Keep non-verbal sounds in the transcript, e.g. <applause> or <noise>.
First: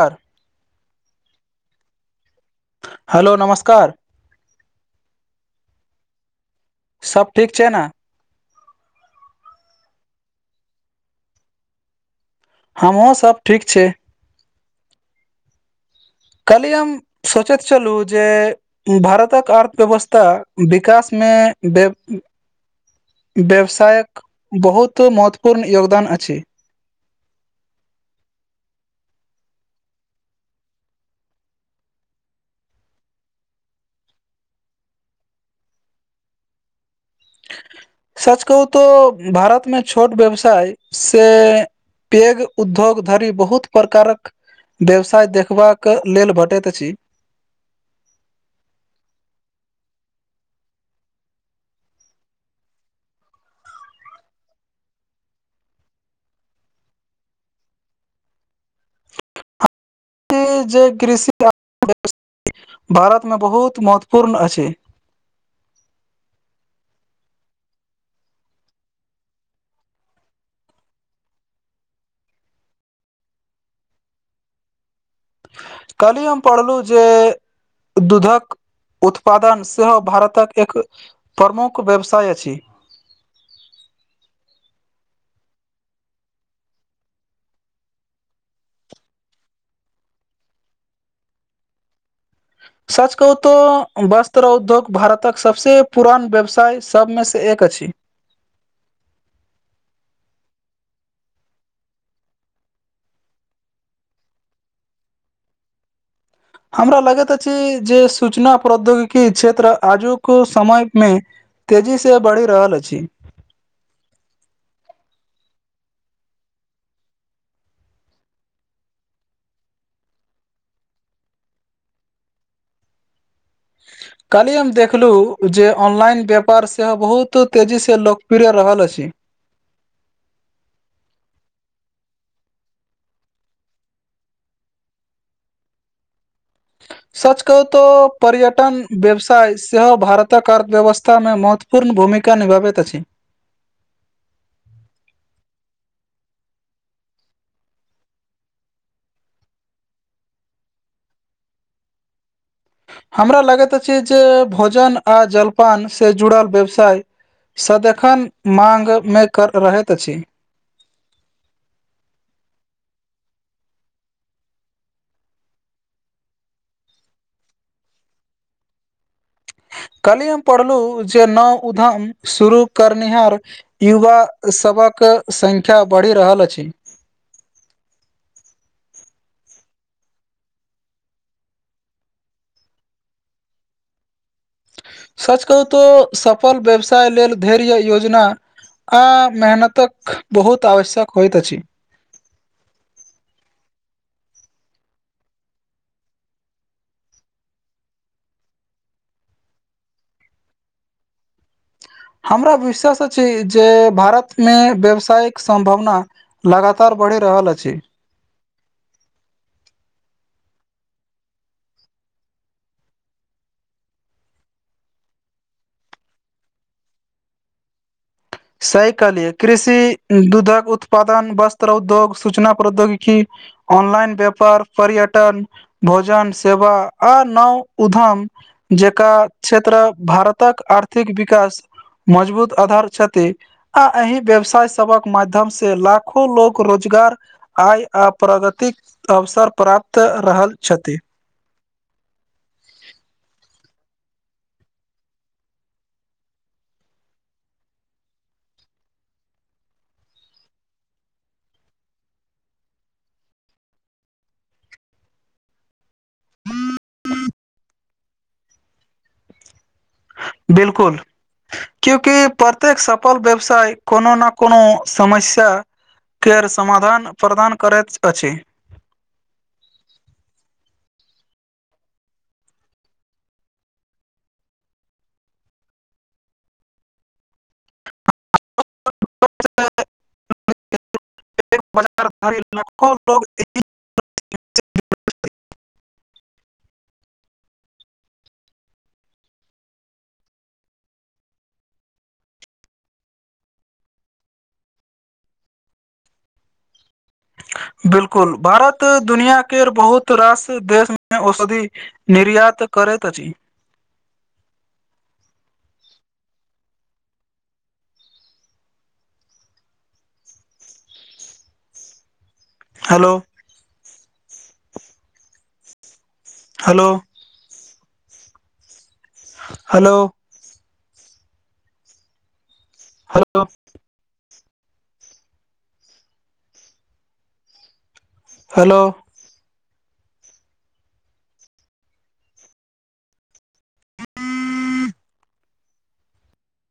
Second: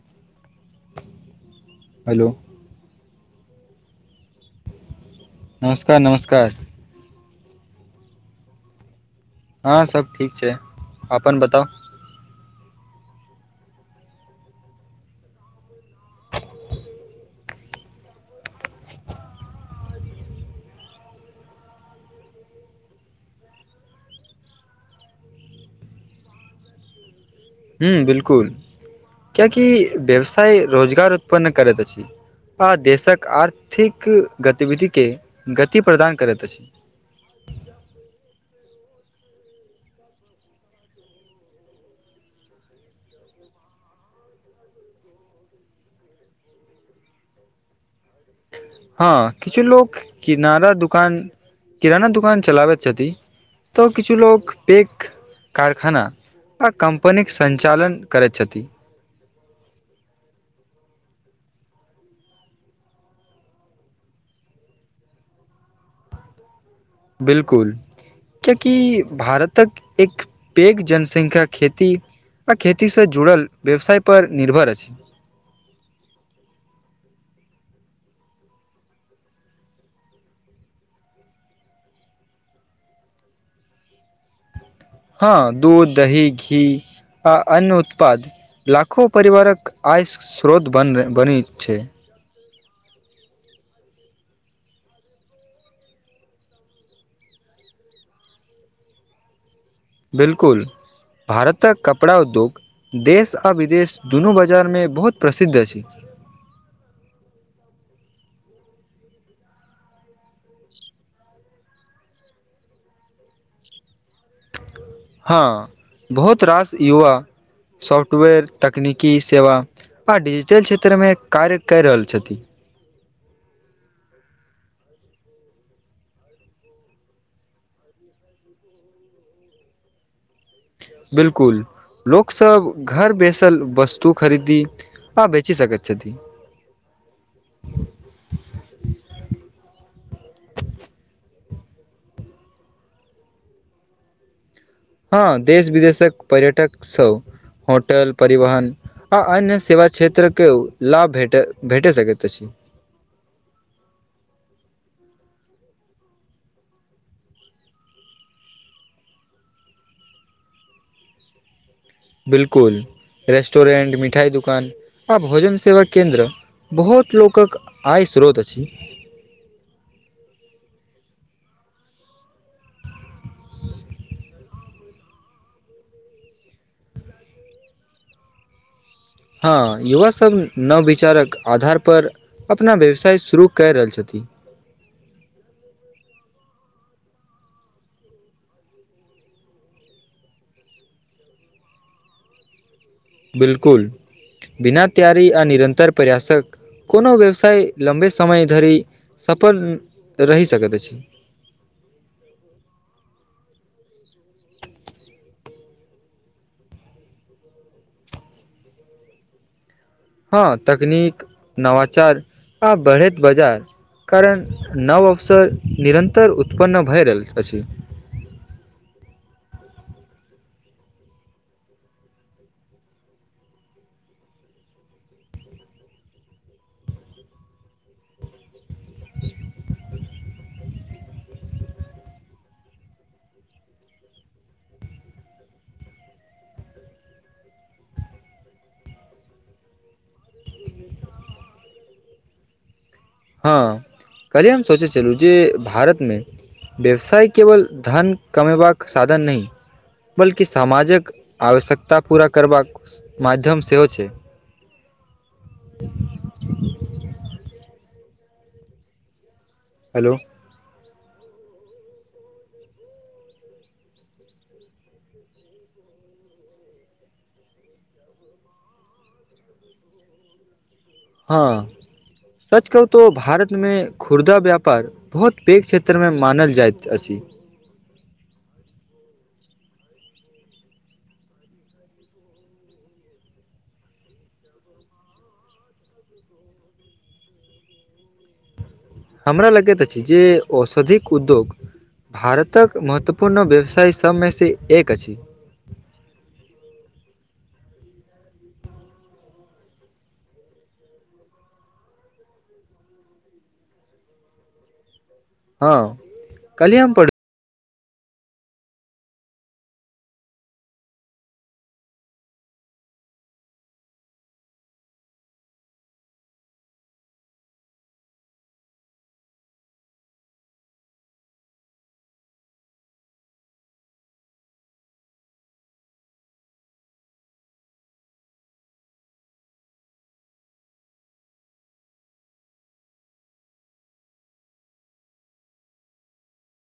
आओर hello hello नमस्कार नमस्कार नमस्कार सब ठीक छै ने हँ सब ठीक छै अपन बताउ हमहुँ सब ठीक छै कली‌हम सोचैत छलहुँ जे भारतक अर्थव्यवस्था विकासमे व्यवसायके बहुत महत्वपूर्ण योगदान अछि ह्म बिलकुल कियकि व्यवसाय रोजगार उत्पन्न करैत अछि आ देशक आर्थिक गतिविधिके गति प्रदान करैत अछि सच कहू तो भारतमे छोट व्यवसाय से पेग उद्योग धरी बहुत प्रकारक व्यवसाय देखबाक लेल भेटैत अछि हँ किछु लोक किनारा दुकान किराना दुकान चलाबैत छथि तऽ किछु लोकग पैक कारखाना आ कम्पनीके सञ्चालन करै छथिन जे कृषि आ व भारतमे बहुत महत्वपूर्ण अछि बिलकुल किएकि भारतक एक पेघ जनसंख्या खेती आ खेतीसँ जुड़ल व्यवसाय पर निर्भर अछि कल्हि हम पढ़लहुँ जे दूधक उत्पादन सेहो भारतक एक प्रमुख व्यवसाय अछि हँ दूध दही घी आ अन्न उत्पाद लाखो परिवारक आय स्रोत बन बनै छै सच कहू तो वस्त्र उद्योग भारतक सबसे पुरान व्यवसाय सबमे से एक अछि बिलकुल भारतक कपड़ा उद्योग देश आ विदेश दुनू बजारमे बहुत प्रसिद्ध अछि हमरा लगैत अछि जे सूचना प्रौद्योगिकी क्षेत्र आजुक समय मे तेजी से बढ़ि रहल अछि हँ बहुत रास युवा सॉफ्टवेयर तकनीकी सेवा आ डिजिटल क्षेत्रमे कार्य कै रहल छथिन ह <inaudible> काल्हि हम देखलहुँ जे ऑनलाइन व्यापार सेहो बहुत तेजीसे लोकप्रिय रहल अछि बिलकुल लोकसब घर बैसल वस्तु खरीदी हँ बेची सकैत छथि सच कहू तो पर्यटन व्यवसाय सेहो भारतक अर्थव्यवस्था में महत्व पूर्ण भूमिका निभबैत अछि हँ देश विदेशक पर्यटक सब होटल परिवहन आ अन्य सेवा क्षेत्र के लाभ भेट भेटे सकैत अछि हमरा लगैत अछि जे भोजन आ जलपान से जुड़ल व्यवसाय सदेखन माँग मेकर रहैत अछि बिलकुल रेस्टोरेंट मिठाई दुकान आ भोजन सेवा केन्द्र बहुत लोकक आय स्रोत अछि कल्हि हम पढ़लूं जे नव उधम शुरू करनिहार युवा सबक संख्या बढ़ि रहल अछि हँ युवा सब नवविचारक आधारपर अपना व्यवसाय शुरू कए रहल छथिन सच कहू तो सफल व्यवसाय लेल धैर्य योजना आ मेहनतक बहुत आवश्यक होइत अछि बिलकुल बिना तैयारी आ निरन्तर प्रयासक कोनो व्यवसाय लम्बे समय धरि सफल रहि सकैत अछि हमरा विश्वास छै जे भारतमे व्यवसायिक सम्भावना लगातार बढ़ि रहल अछि हँ तकनीक नवाचार आ बढ़ैत बाजार कारण नव अवसर निरन्तर उत्पन्न भए रहल अछि सही कहलिय कृषि दुधक उत्पादन वस्त्र उद्योग सूचना प्रौद्योगिकी ऑनलाइन व्यापार पर्यटन भोजन सेवा आ नओ उधम जेका क्षेत्र भारतक आर्थिक विकास मजबूत आधार क्षेत्र आ अही व्यवसाय सभक माध्यम से लाखो लोग रोजगार आइ आ प्रगतिक अवसर प्राप्त रहल छथि हँ कल्हि हम सोचै छलहुँ जे भारतमे व्यवसाय केवल धन कमेबाक साधन नै बल्कि समाजक आवश्यकता पूरा करबाक माध्यम सेहो छै हेलो बिल्कुल क्यूंकि प्रत्येक सफल व्यवसाय कोनो न कोनो समस्या केयर समाधान प्रदान करैत अछि ह <unintelligible> हँ सच कहू तो भारतमे खुर्दा व्यापार बहुत पेघ क्षेत्रमे मानल जाइत अछि <unintelligible> ह <unintelligible> <inaudible> <inaudible> हमरा लगैत अछि जे औषधिक उद्योग भारतक महत्वपूर्ण व्यवसाय सभमेसँ एक अछि बिल्कुल भारत दुनिया के बहुत रास देशमे औषधि निर्यात करैत अछि हँ कल्हि हम पढ़ हेलो हलो हलौ हलौ हलो